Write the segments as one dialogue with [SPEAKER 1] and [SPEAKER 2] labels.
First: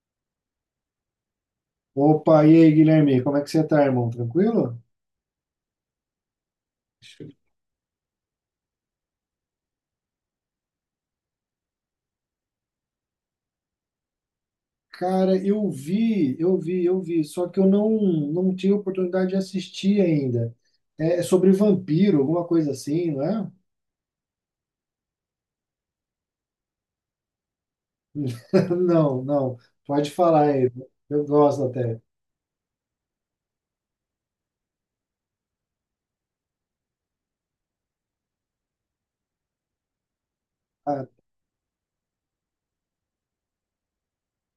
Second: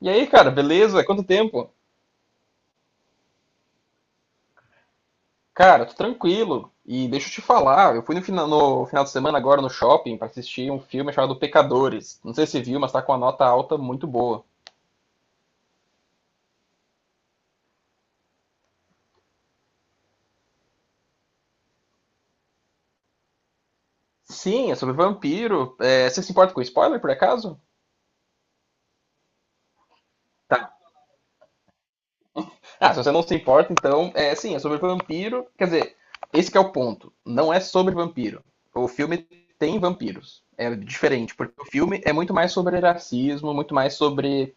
[SPEAKER 1] E aí, cara, beleza? Quanto tempo?
[SPEAKER 2] Opa, e aí, Guilherme, como é que você tá, irmão? Tranquilo?
[SPEAKER 1] Cara, tô tranquilo. E deixa eu te falar, eu fui no final de semana agora no shopping pra assistir um filme chamado Pecadores. Não sei se você viu, mas tá com uma nota alta muito boa.
[SPEAKER 2] Cara, eu vi, só que eu não tive oportunidade de assistir ainda. É sobre vampiro, alguma coisa assim, não é?
[SPEAKER 1] Sim, é sobre vampiro. Você se importa com spoiler, por acaso?
[SPEAKER 2] Não, não, pode falar
[SPEAKER 1] Tá.
[SPEAKER 2] aí, eu gosto até.
[SPEAKER 1] Ah, se você não se importa, então, sim, é sobre vampiro. Quer dizer, esse que é o ponto. Não é sobre vampiro. O filme tem vampiros. É
[SPEAKER 2] Ah,
[SPEAKER 1] diferente, porque o filme é muito mais sobre racismo, muito mais sobre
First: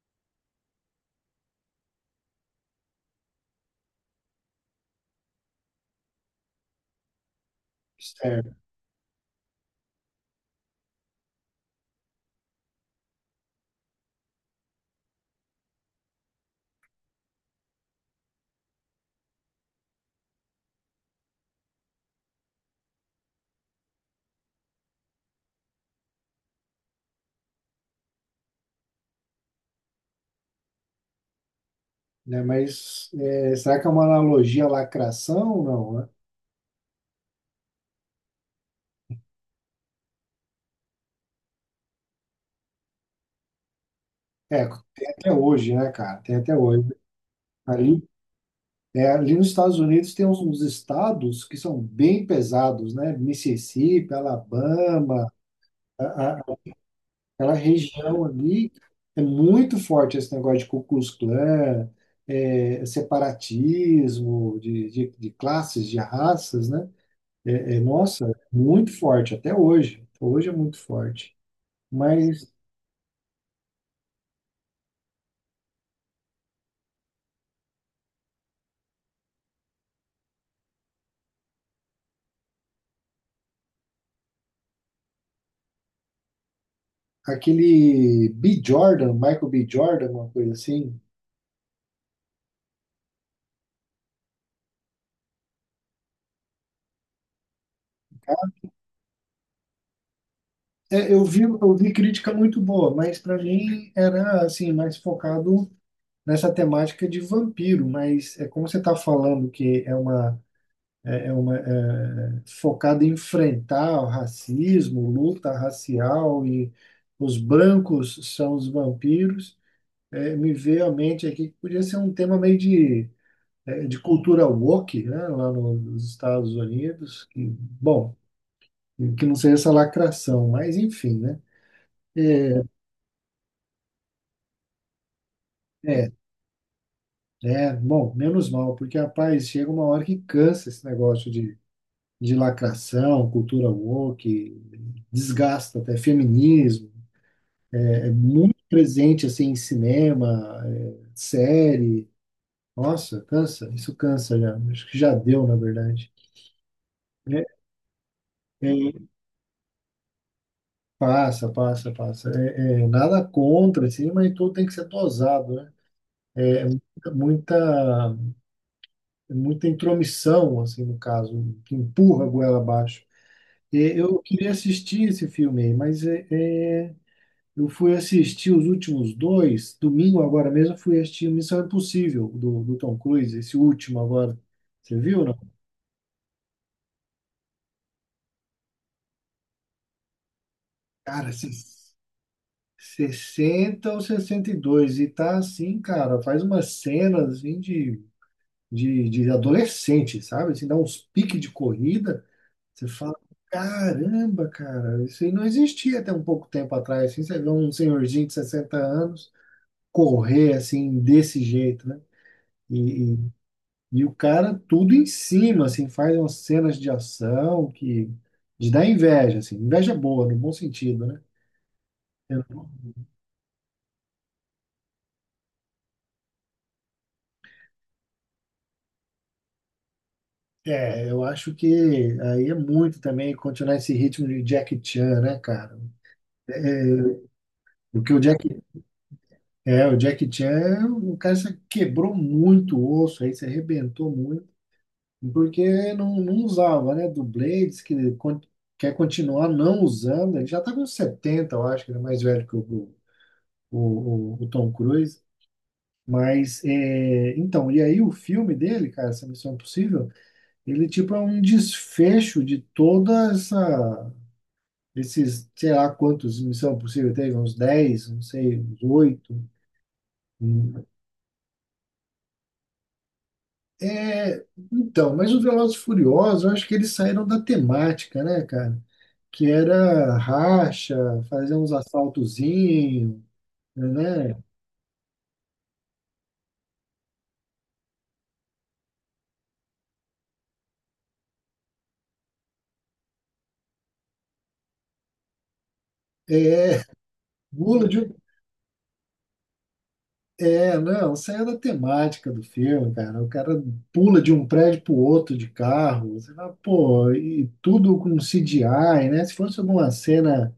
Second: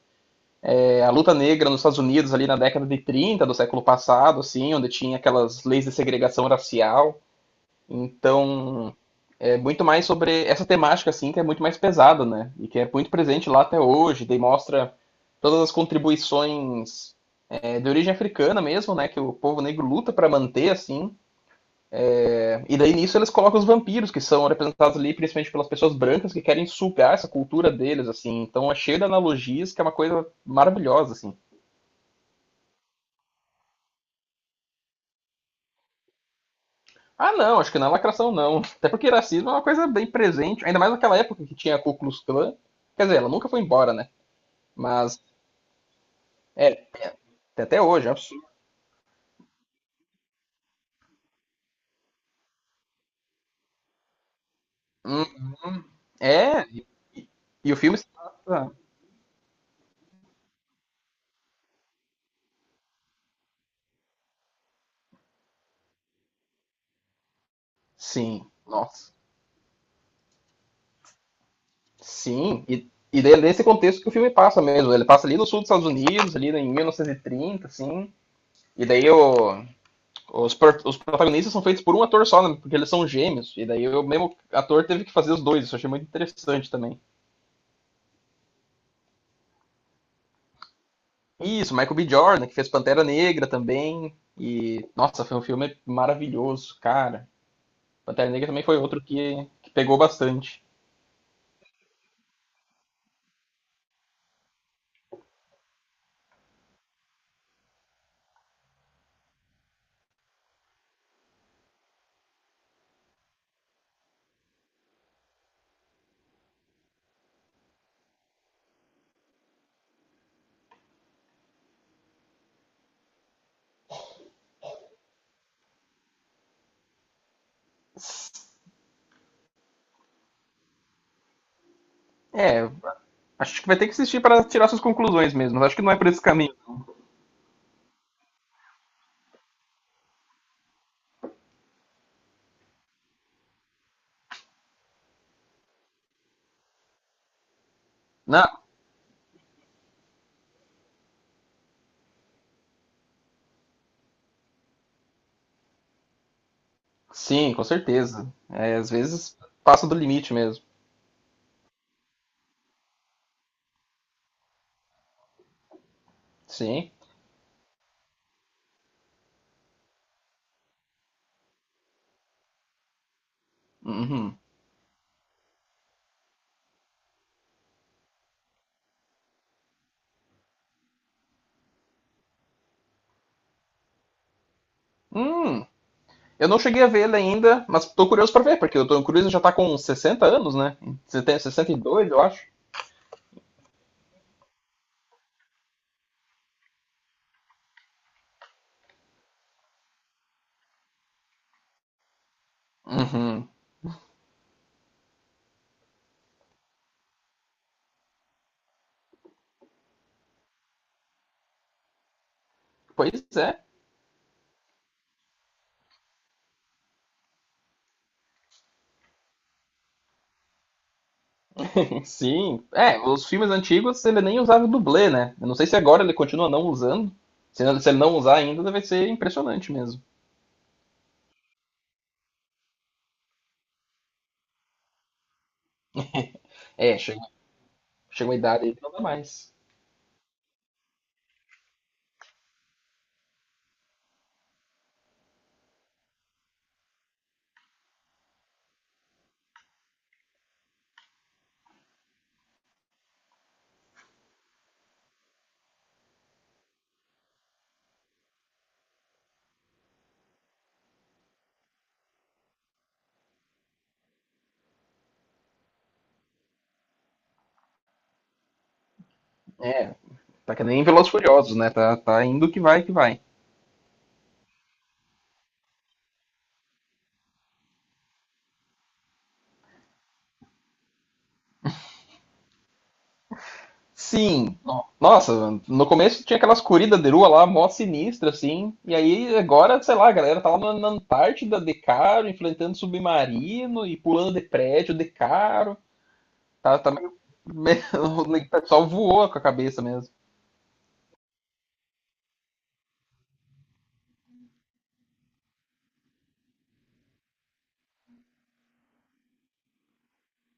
[SPEAKER 1] A luta negra nos Estados Unidos ali na década de 30 do século passado, assim, onde tinha aquelas leis de segregação racial.
[SPEAKER 2] certo,
[SPEAKER 1] Então, é muito mais sobre essa temática, assim, que é muito mais pesada, né? E que é muito presente lá até hoje. Daí mostra todas as contribuições de origem africana mesmo, né? Que o povo negro luta para manter, assim. E daí nisso eles colocam os vampiros, que são representados ali principalmente pelas pessoas brancas que querem sugar essa cultura deles, assim. Então é cheio de analogias, que é uma coisa maravilhosa, assim.
[SPEAKER 2] né? Mas será que é uma analogia à lacração? Não, né?
[SPEAKER 1] Ah, não, acho que na lacração não. Até porque racismo é uma coisa bem presente, ainda mais naquela época que tinha a Ku Klux Klan. Quer dizer, ela nunca foi embora, né?
[SPEAKER 2] É, tem
[SPEAKER 1] Mas
[SPEAKER 2] até hoje, né, cara? Tem até hoje.
[SPEAKER 1] tem até
[SPEAKER 2] Ali
[SPEAKER 1] hoje, é um absurdo.
[SPEAKER 2] É, ali nos Estados Unidos tem uns estados que são bem pesados, né? Mississippi,
[SPEAKER 1] Hum,
[SPEAKER 2] Alabama, a- a-
[SPEAKER 1] é,
[SPEAKER 2] aquela
[SPEAKER 1] e o filme se
[SPEAKER 2] região
[SPEAKER 1] passa.
[SPEAKER 2] ali é muito forte esse negócio de Ku Klux Klan, separatismo de classes, de raças, né? Nossa,
[SPEAKER 1] Sim,
[SPEAKER 2] muito
[SPEAKER 1] nossa.
[SPEAKER 2] forte até hoje. Hoje é muito forte. Mas
[SPEAKER 1] Sim, e daí é nesse contexto que o filme passa mesmo. Ele passa ali no sul dos Estados Unidos, ali em 1930, assim. E daí os protagonistas são feitos por um ator só, né? Porque eles são gêmeos. E daí o mesmo ator teve que fazer os dois. Isso eu achei muito interessante também.
[SPEAKER 2] Michael B. Jordan, uma coisa assim.
[SPEAKER 1] Isso, Michael B. Jordan, que fez Pantera Negra também. E, nossa, foi um filme maravilhoso, cara. Pantera Negra também foi outro que pegou bastante.
[SPEAKER 2] É, eu vi crítica muito boa, mas para mim era assim mais focado nessa temática de vampiro. Mas é como você está falando que é uma focada em enfrentar o racismo, luta racial e os brancos são os vampiros. Me veio à mente aqui que podia ser um tema meio de cultura woke, né, lá nos Estados Unidos. Que, bom, que não seja essa lacração, mas enfim, né? É,
[SPEAKER 1] É, Acho que vai ter que assistir para tirar suas conclusões mesmo. Mas acho que não é por
[SPEAKER 2] é,
[SPEAKER 1] esse caminho.
[SPEAKER 2] bom, menos mal, porque, rapaz, chega uma hora que cansa esse negócio de lacração, cultura woke, desgasta até feminismo. É,
[SPEAKER 1] Não,
[SPEAKER 2] muito presente, assim, em cinema, série. Nossa, cansa, isso cansa já. Acho que já deu, na verdade. É,
[SPEAKER 1] sim, com certeza. É, às
[SPEAKER 2] é,
[SPEAKER 1] vezes passa do limite mesmo.
[SPEAKER 2] Passa, passa, passa. Nada contra, assim, mas tudo tem que ser dosado, né? É,
[SPEAKER 1] Sim.
[SPEAKER 2] muita, muita muita intromissão, assim, no caso, que empurra a goela abaixo. É, eu
[SPEAKER 1] Uhum.
[SPEAKER 2] queria assistir esse filme, mas é, eu fui assistir os últimos dois, domingo agora mesmo, eu fui assistir Missão Impossível, do Tom Cruise, esse último agora. Você viu, não?
[SPEAKER 1] Hum, eu não cheguei a ver ele ainda, mas tô curioso para ver, porque o Tom Cruise já tá com 60 anos, né? Você
[SPEAKER 2] Cara,
[SPEAKER 1] tem 62, eu acho.
[SPEAKER 2] 60 ou 62 e tá assim, cara, faz umas cenas assim, de adolescente, sabe? Assim, dá uns piques de corrida, você fala,
[SPEAKER 1] Uhum.
[SPEAKER 2] caramba, cara, isso aí não existia até um pouco tempo atrás, assim, você vê um senhorzinho de 60 anos, correr assim desse jeito, né? E, e,
[SPEAKER 1] Pois é.
[SPEAKER 2] e o cara tudo em cima, assim, faz umas cenas de ação que de dar inveja, assim, inveja boa, no bom sentido, né?
[SPEAKER 1] Sim,
[SPEAKER 2] Eu-
[SPEAKER 1] os filmes antigos ele nem usava dublê, né? Eu não sei se agora ele continua não usando. Se ele se ele não usar ainda, vai ser impressionante mesmo.
[SPEAKER 2] eu acho que aí é muito também continuar esse ritmo de Jack Chan, né, cara?
[SPEAKER 1] É,
[SPEAKER 2] É,
[SPEAKER 1] chega,
[SPEAKER 2] Porque
[SPEAKER 1] chega uma idade aí que não dá mais.
[SPEAKER 2] O Jack Chan, o cara se quebrou muito o osso aí, se arrebentou muito. Porque não usava, né? Do Blades, que quer continuar não usando, ele já tá com 70 eu acho, que ele é mais velho que o Tom Cruise. Mas, então, e aí o filme dele, cara, essa Missão Impossível, ele tipo é um desfecho de toda essa, esses, sei lá quantos Missão Impossível teve, uns 10 não sei, uns 8.
[SPEAKER 1] É, tá que nem Velozes e Furiosos, né? Tá, tá indo que vai, que vai.
[SPEAKER 2] É, então, mas o Velozes e Furiosos, eu acho que eles saíram da temática, né, cara? Que era racha, fazer uns assaltozinhos, né?
[SPEAKER 1] Sim, nossa, no começo tinha aquelas corridas de rua lá, mó sinistra, assim. E aí agora, sei lá, a galera tá lá na, na Antártida de caro, enfrentando submarino e pulando de prédio de caro. Tá,
[SPEAKER 2] É,
[SPEAKER 1] tá meio... meio,
[SPEAKER 2] pula de um...
[SPEAKER 1] o pessoal voou com a cabeça mesmo.
[SPEAKER 2] É, não, saiu da temática do filme, cara. O cara pula de um prédio pro outro de carro. Você fala, pô, e tudo com CGI, né? Se fosse alguma cena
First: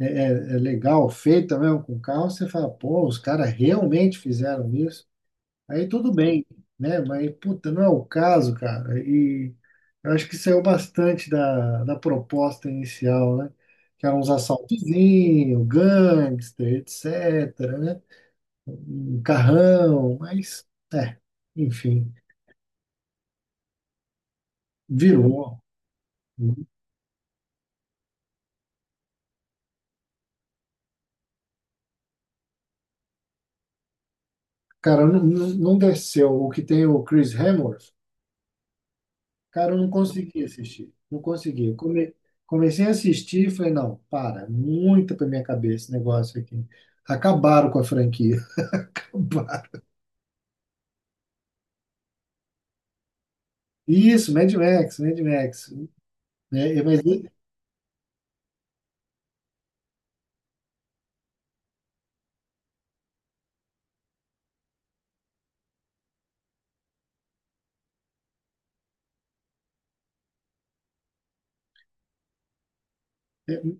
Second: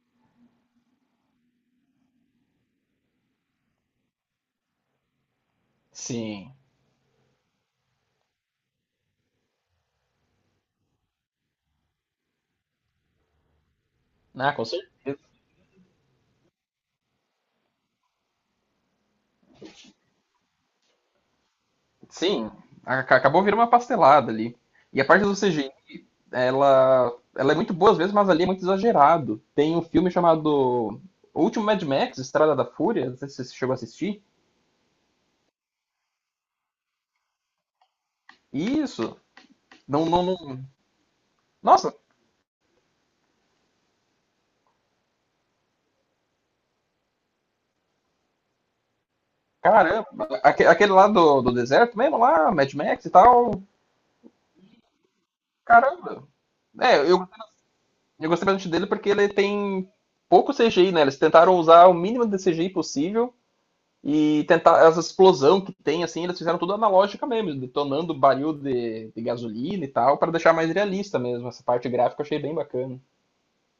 [SPEAKER 2] é, é, é legal, feita mesmo com carro, você fala, pô, os caras realmente fizeram isso. Aí tudo bem,
[SPEAKER 1] Sim.
[SPEAKER 2] né? Mas, puta, não é o caso, cara. E eu acho que saiu bastante da proposta inicial, né? Que eram uns
[SPEAKER 1] Ah, com certeza.
[SPEAKER 2] assaltozinhos, gangster, etc, né? Um carrão, mas, é, enfim,
[SPEAKER 1] Sim. A- Acabou virando uma pastelada ali. E a parte do
[SPEAKER 2] virou.
[SPEAKER 1] CGI, ela, ela é muito boa às vezes, mas ali é muito exagerado. Tem um filme chamado O Último Mad Max, Estrada da Fúria, não sei se você chegou a assistir.
[SPEAKER 2] Cara, não, não desceu. O que tem o Chris Hemsworth,
[SPEAKER 1] Isso.
[SPEAKER 2] cara, eu não
[SPEAKER 1] Não, não,
[SPEAKER 2] consegui assistir. Não consegui.
[SPEAKER 1] nossa,
[SPEAKER 2] Comecei a assistir e falei, não, para, muito pra minha cabeça esse negócio aqui. Acabaram com a franquia.
[SPEAKER 1] caramba. Aquele lá do, do deserto mesmo, lá, Mad Max e tal.
[SPEAKER 2] Isso, Mad Max, Mad Max.
[SPEAKER 1] Caramba.
[SPEAKER 2] É, é,
[SPEAKER 1] É,
[SPEAKER 2] mas,
[SPEAKER 1] eu, eu gostei bastante dele porque ele tem pouco CGI, né? Eles tentaram usar o mínimo de CGI possível e tentar essa explosão que tem, assim, eles fizeram tudo analógica mesmo, detonando baril de gasolina e tal, para deixar mais realista mesmo. Essa parte gráfica eu achei bem bacana.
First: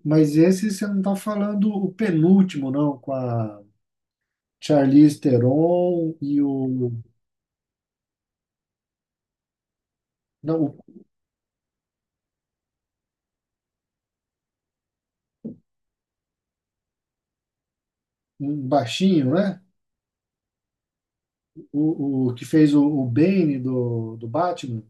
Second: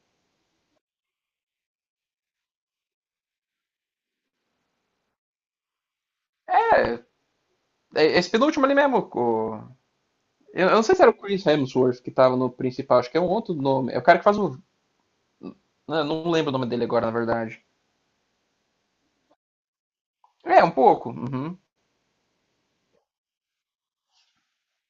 [SPEAKER 2] mas esse você não tá falando o penúltimo, não, com a Charlize Theron e o.
[SPEAKER 1] Esse penúltimo ali mesmo, o-
[SPEAKER 2] Não,
[SPEAKER 1] eu, eu
[SPEAKER 2] o
[SPEAKER 1] não sei se era o Chris Hemsworth que tava no principal, acho que é um outro nome. É o cara que faz o. Não, não lembro o nome dele agora, na verdade.
[SPEAKER 2] um baixinho, né?
[SPEAKER 1] É, um pouco. Uhum.
[SPEAKER 2] O que fez o Bane do Batman.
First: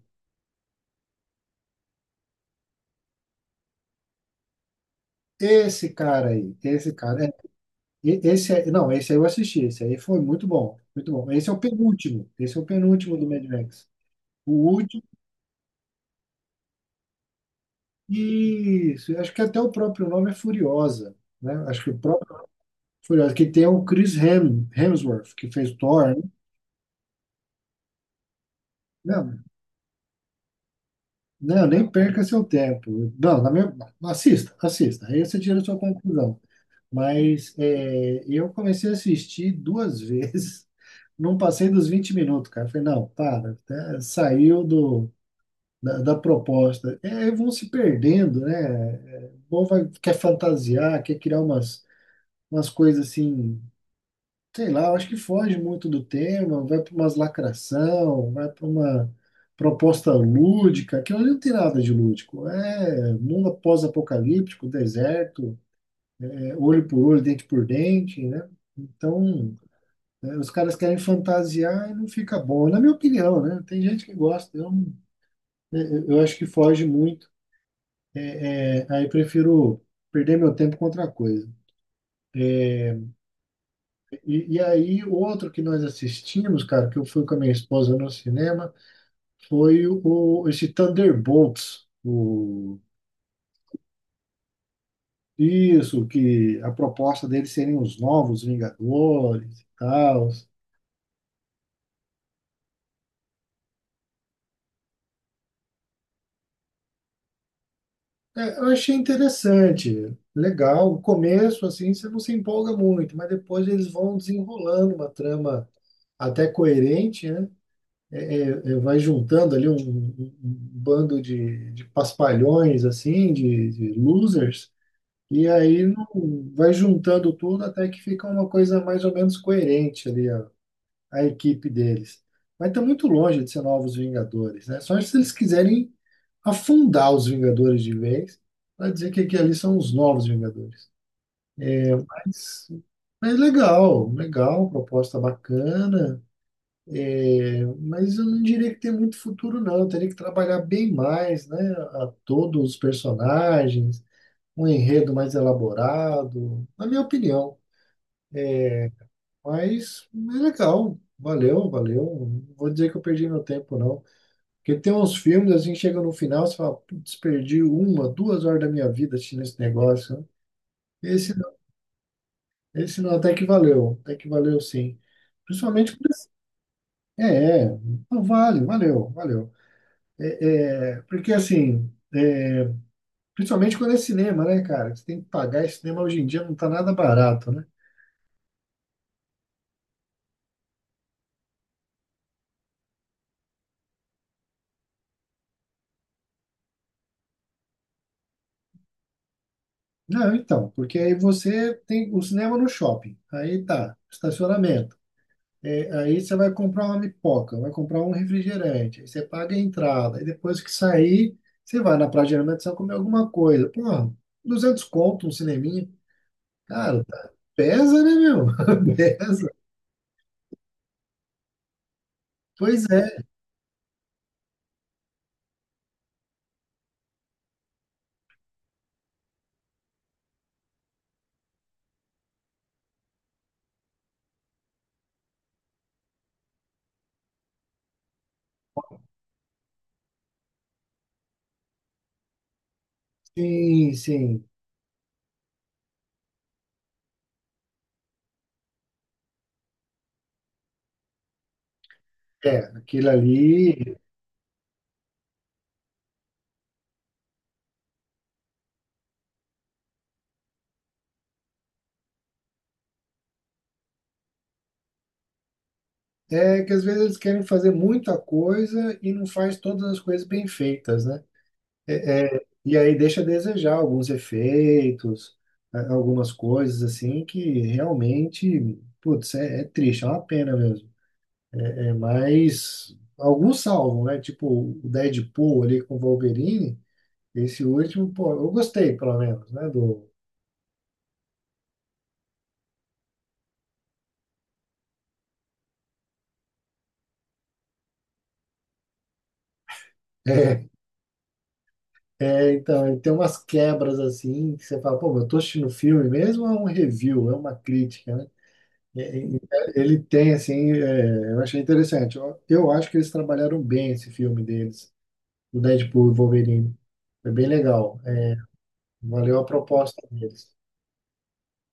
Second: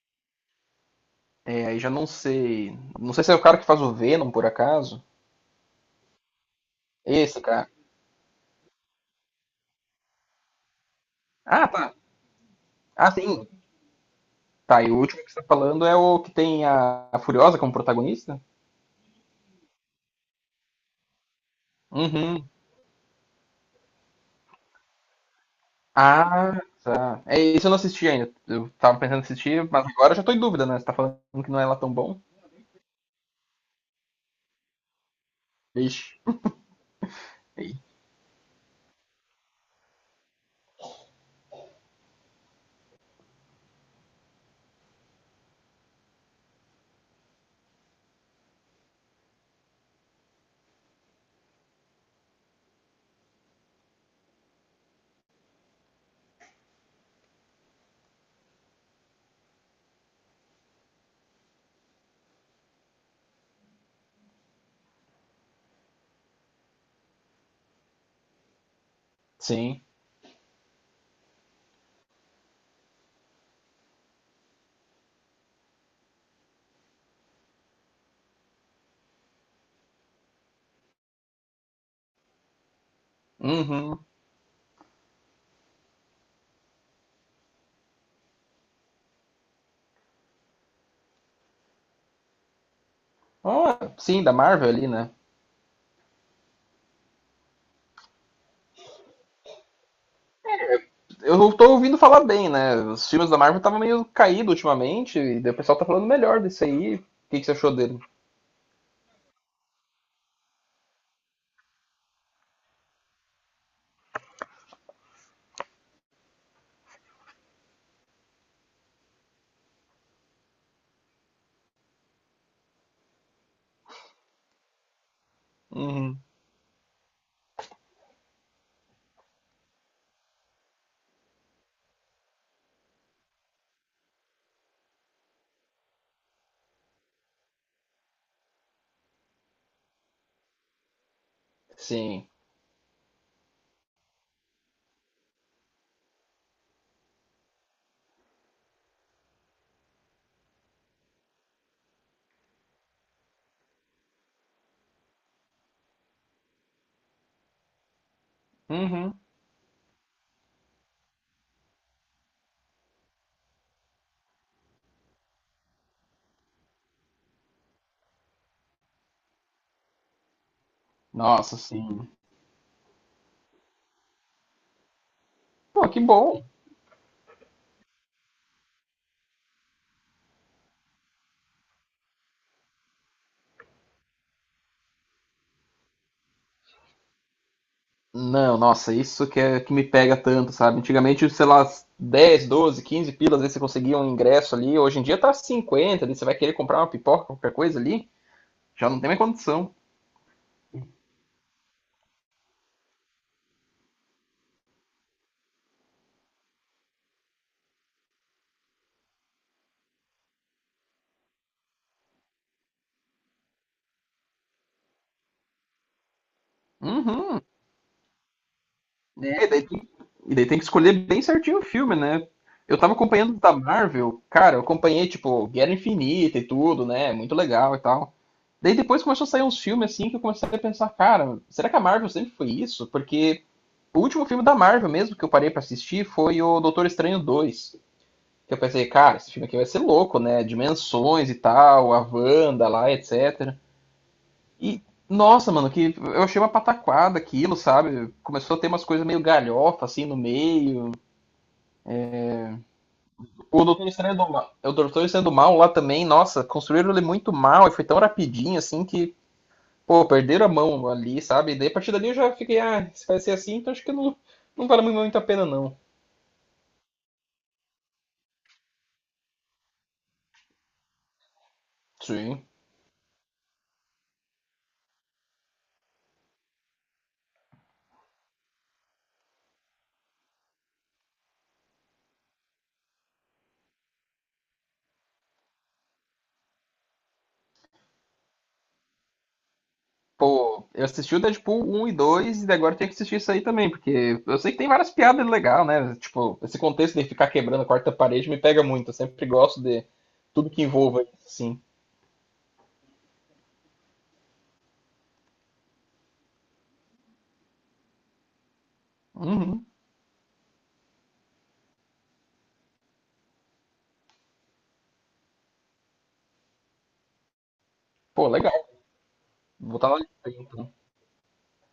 [SPEAKER 1] É, aí já não sei. Não sei se é o cara que faz o Venom, por acaso.
[SPEAKER 2] Esse cara aí, esse cara. é,
[SPEAKER 1] Esse cara.
[SPEAKER 2] e- esse é, não, esse aí eu assisti, esse aí foi muito bom, muito bom. Esse é o
[SPEAKER 1] Ah, tá.
[SPEAKER 2] penúltimo, esse é o
[SPEAKER 1] Ah,
[SPEAKER 2] penúltimo do Mad
[SPEAKER 1] sim.
[SPEAKER 2] Max. O
[SPEAKER 1] Tá, e o
[SPEAKER 2] último,
[SPEAKER 1] último que você tá falando é o que tem a Furiosa como protagonista?
[SPEAKER 2] isso, acho que até o próprio nome é Furiosa, né? Acho que o próprio
[SPEAKER 1] Uhum.
[SPEAKER 2] Furiosa, que tem o Chris Hemsworth, que fez Thor, né?
[SPEAKER 1] Ah, tá. É, isso eu não assisti ainda. Eu tava pensando em
[SPEAKER 2] Não,
[SPEAKER 1] assistir, mas agora eu já tô em dúvida, né? Você tá falando que não é
[SPEAKER 2] não,
[SPEAKER 1] lá
[SPEAKER 2] nem
[SPEAKER 1] tão bom?
[SPEAKER 2] perca seu tempo. Não, assista, assista. Aí você tira a sua
[SPEAKER 1] Vixe.
[SPEAKER 2] conclusão. Mas eu comecei a assistir duas vezes, não passei dos 20 minutos, cara. Falei, não, para, tá, saiu da proposta. É, aí vão se perdendo, né? É, o povo vai, quer fantasiar, quer criar umas coisas assim, sei lá, eu acho que foge muito do tema, vai para umas lacração, vai para uma proposta lúdica, aquilo ali não tem nada de lúdico. É mundo pós-apocalíptico, deserto, é olho por olho, dente por dente, né? Então,
[SPEAKER 1] Sim.
[SPEAKER 2] os caras querem fantasiar e não fica bom, na minha opinião, né? Tem gente que gosta, eu, eu acho que foge muito. É, aí prefiro perder meu tempo com outra coisa.
[SPEAKER 1] Uhum.
[SPEAKER 2] E aí, outro que nós assistimos, cara, que eu fui com a minha esposa no cinema, foi esse Thunderbolts,
[SPEAKER 1] Ah, sim, da Marvel ali, né?
[SPEAKER 2] isso, que a proposta deles serem os novos Vingadores e tal.
[SPEAKER 1] Eu tô ouvindo falar bem, né? Os filmes da Marvel estavam meio caídos ultimamente, e daí o pessoal tá falando melhor desse aí. O que que você achou dele?
[SPEAKER 2] É, eu achei interessante, legal. O começo, assim, você não se empolga muito, mas depois eles vão desenrolando uma trama até coerente, né? Vai juntando ali um bando de paspalhões, assim, de losers, e aí
[SPEAKER 1] Uhum.
[SPEAKER 2] vai juntando tudo até que fica uma coisa mais ou menos coerente ali, a equipe deles. Mas está muito longe de ser novos Vingadores, né? Só se eles quiserem afundar os Vingadores de vez, para dizer que aqui ali são os novos Vingadores.
[SPEAKER 1] Sim.
[SPEAKER 2] Mas, mas legal, legal, proposta bacana, mas eu não diria que tem muito futuro, não. Eu teria que trabalhar bem mais, né? A todos os personagens, um enredo mais elaborado, na minha opinião.
[SPEAKER 1] Uhum.
[SPEAKER 2] Mas é legal, valeu, valeu. Não vou dizer que eu perdi meu tempo, não. Porque tem uns filmes assim que chega no final, você fala, putz, perdi uma, 2 horas da minha vida assistindo esse negócio, né? Esse, não-
[SPEAKER 1] Nossa, sim.
[SPEAKER 2] Esse não, até que valeu sim.
[SPEAKER 1] Pô,
[SPEAKER 2] Principalmente
[SPEAKER 1] que
[SPEAKER 2] por esse-
[SPEAKER 1] bom.
[SPEAKER 2] É, é, não, vale, valeu, valeu. É, Porque assim, principalmente quando é cinema, né, cara? Você tem que pagar, e cinema hoje em dia não tá nada barato, né?
[SPEAKER 1] Não, nossa, isso que é que me pega tanto, sabe? Antigamente, sei lá, 10, 12, 15 pilas, às vezes você conseguia um ingresso ali. Hoje em dia tá 50, ali, você vai querer comprar uma pipoca, qualquer coisa ali, já não tem mais condição.
[SPEAKER 2] Não, então, porque aí você tem o cinema no shopping, aí tá, estacionamento. É, aí você vai comprar uma pipoca, vai comprar um refrigerante, aí você paga a entrada, aí depois que sair, você vai na Praia de Alimentação só comer alguma coisa. Pô, 200 conto, um cineminha. Cara,
[SPEAKER 1] Uhum.
[SPEAKER 2] pesa, né, meu?
[SPEAKER 1] É,
[SPEAKER 2] Pesa.
[SPEAKER 1] e daí tem que escolher bem certinho o filme, né? Eu
[SPEAKER 2] Pois
[SPEAKER 1] tava
[SPEAKER 2] é,
[SPEAKER 1] acompanhando da Marvel, cara, eu acompanhei, tipo, Guerra Infinita e tudo, né? Muito legal e tal. Daí depois começou a sair uns filmes assim que eu comecei a pensar, cara, será que a Marvel sempre foi isso? Porque o último filme da Marvel mesmo que eu parei pra assistir foi o Doutor Estranho 2. Que eu pensei, cara, esse filme aqui vai ser louco, né? Dimensões e tal, a Wanda lá, etc.
[SPEAKER 2] sim, sim.
[SPEAKER 1] E, nossa, mano, que eu achei uma pataquada aquilo, sabe? Começou a ter umas coisas meio galhofa, assim, no meio.
[SPEAKER 2] É, aquilo
[SPEAKER 1] O Doutor
[SPEAKER 2] ali
[SPEAKER 1] Estranho do Mal, o Doutor Estranho do Mal lá também, nossa, construíram ele muito mal e foi tão rapidinho, assim, que, pô, perderam a mão ali, sabe? E daí, a partir dali eu já fiquei, ah, se vai ser assim, então acho que não, não vale muito a pena, não.
[SPEAKER 2] é que às vezes eles querem fazer muita coisa e não faz todas as coisas bem feitas, né?
[SPEAKER 1] Sim.
[SPEAKER 2] E aí deixa a desejar alguns efeitos, algumas coisas assim que realmente, putz, é triste, é uma pena mesmo. É, mas alguns salvam, né? Tipo o Deadpool ali com o Wolverine, esse último, pô, eu gostei pelo menos, né?
[SPEAKER 1] Pô, eu assisti o Deadpool um e 2 e agora eu tenho que assistir isso aí também, porque eu sei que tem várias piadas legais, né? Tipo, esse contexto de ficar quebrando a quarta parede me pega muito. Eu sempre gosto de tudo que envolva isso, assim.
[SPEAKER 2] Então, ele tem umas quebras assim que você fala, pô, mas eu tô assistindo filme mesmo ou é um review, é uma crítica, né? E- e-
[SPEAKER 1] Uhum.
[SPEAKER 2] Ele tem, assim, eu achei interessante. Eu acho que eles trabalharam bem esse filme deles, do Deadpool e Wolverine. Foi bem legal.
[SPEAKER 1] Pô,
[SPEAKER 2] É,
[SPEAKER 1] legal.
[SPEAKER 2] valeu a
[SPEAKER 1] Vou botar na
[SPEAKER 2] proposta
[SPEAKER 1] lista aí,
[SPEAKER 2] deles.
[SPEAKER 1] então.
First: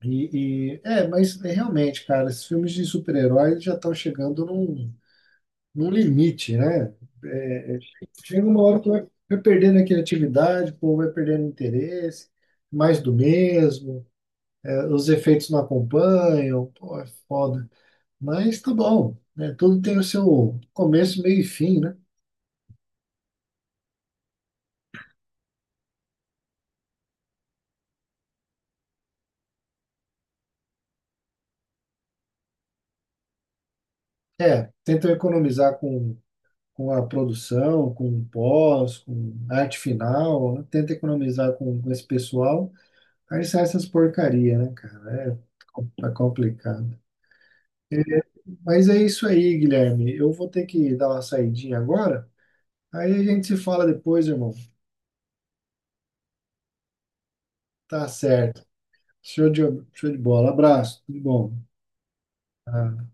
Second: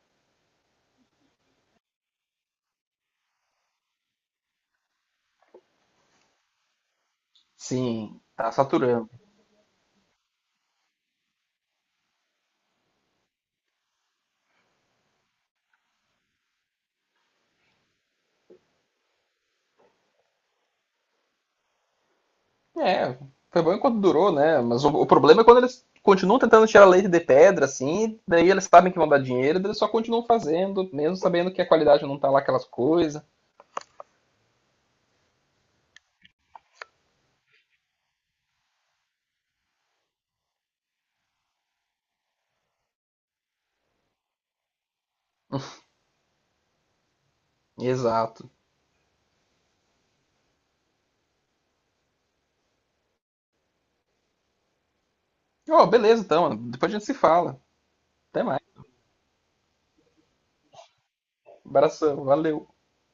[SPEAKER 2] Realmente, cara, esses filmes de super-heróis já estão chegando num limite, né? É, é,
[SPEAKER 1] Sim,
[SPEAKER 2] Chega
[SPEAKER 1] tá
[SPEAKER 2] uma hora que vai,
[SPEAKER 1] saturando.
[SPEAKER 2] vai perdendo a criatividade, o povo vai perdendo o interesse, mais do mesmo, os efeitos não acompanham. Pô, é foda. Mas tá bom, né? Tudo tem o seu começo, meio e fim, né?
[SPEAKER 1] É, foi bom enquanto durou, né? Mas o problema é quando eles continuam tentando tirar leite de pedra, assim, daí eles sabem que vão dar dinheiro, daí eles só continuam fazendo, mesmo sabendo que a qualidade não tá lá aquelas coisas.
[SPEAKER 2] É, tentam economizar com a produção, com o pós, com a arte final, né? Tenta economizar com esse pessoal, aí sai essas porcaria, né, cara? Tá complicado. É,
[SPEAKER 1] Exato.
[SPEAKER 2] Mas é isso aí, Guilherme. Eu vou ter que dar uma saidinha agora, aí a gente se fala depois, irmão.
[SPEAKER 1] Ó, beleza, então. Depois a gente se fala.
[SPEAKER 2] Tá
[SPEAKER 1] Até mais.
[SPEAKER 2] certo. Show de, show de bola. Abraço, tudo bom.
[SPEAKER 1] Abração, valeu.
[SPEAKER 2] Ah,